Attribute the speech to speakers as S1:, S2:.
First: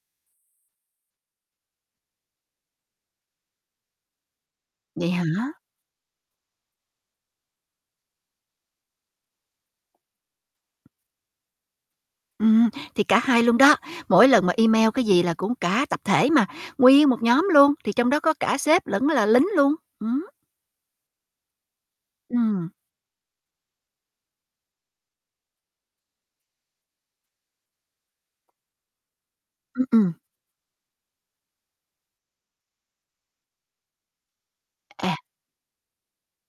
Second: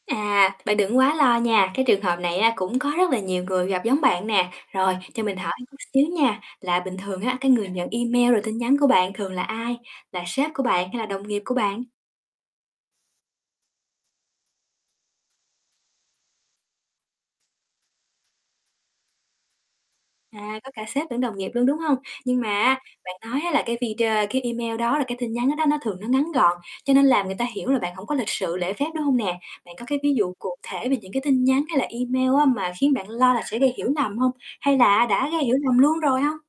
S1: À, bạn đừng quá lo nha, cái trường hợp này á cũng có rất là nhiều người gặp giống bạn nè. Rồi,
S2: Vậy
S1: cho
S2: hả?
S1: mình hỏi chút xíu nha, là bình thường á cái người nhận email, rồi tin nhắn của bạn thường là ai, là sếp của bạn, hay là đồng nghiệp của bạn?
S2: Ừm, thì cả hai luôn đó, mỗi lần mà email cái gì là cũng cả tập thể mà, nguyên một nhóm luôn, thì trong đó có cả sếp lẫn là lính luôn. Ừm hứm.
S1: À, có cả sếp lẫn đồng nghiệp luôn, đúng hông? Nhưng mà
S2: Ừm.
S1: á bạn nói á là cái video cái email đó là cái tin nhắn đó đó, nó thường nó ngắn gọn, cho nên làm người ta hiểu là bạn hổng có lịch sự, lễ phép, đúng hông nè? Bạn
S2: Ưm,
S1: có cái
S2: ừm.
S1: ví dụ cụ thể về những cái tin nhắn, hay là email á mà khiến bạn lo là sẽ gây hiểu nầm hông? Hay là á
S2: À.
S1: đã gây hiểu lầm luôn rồi hông?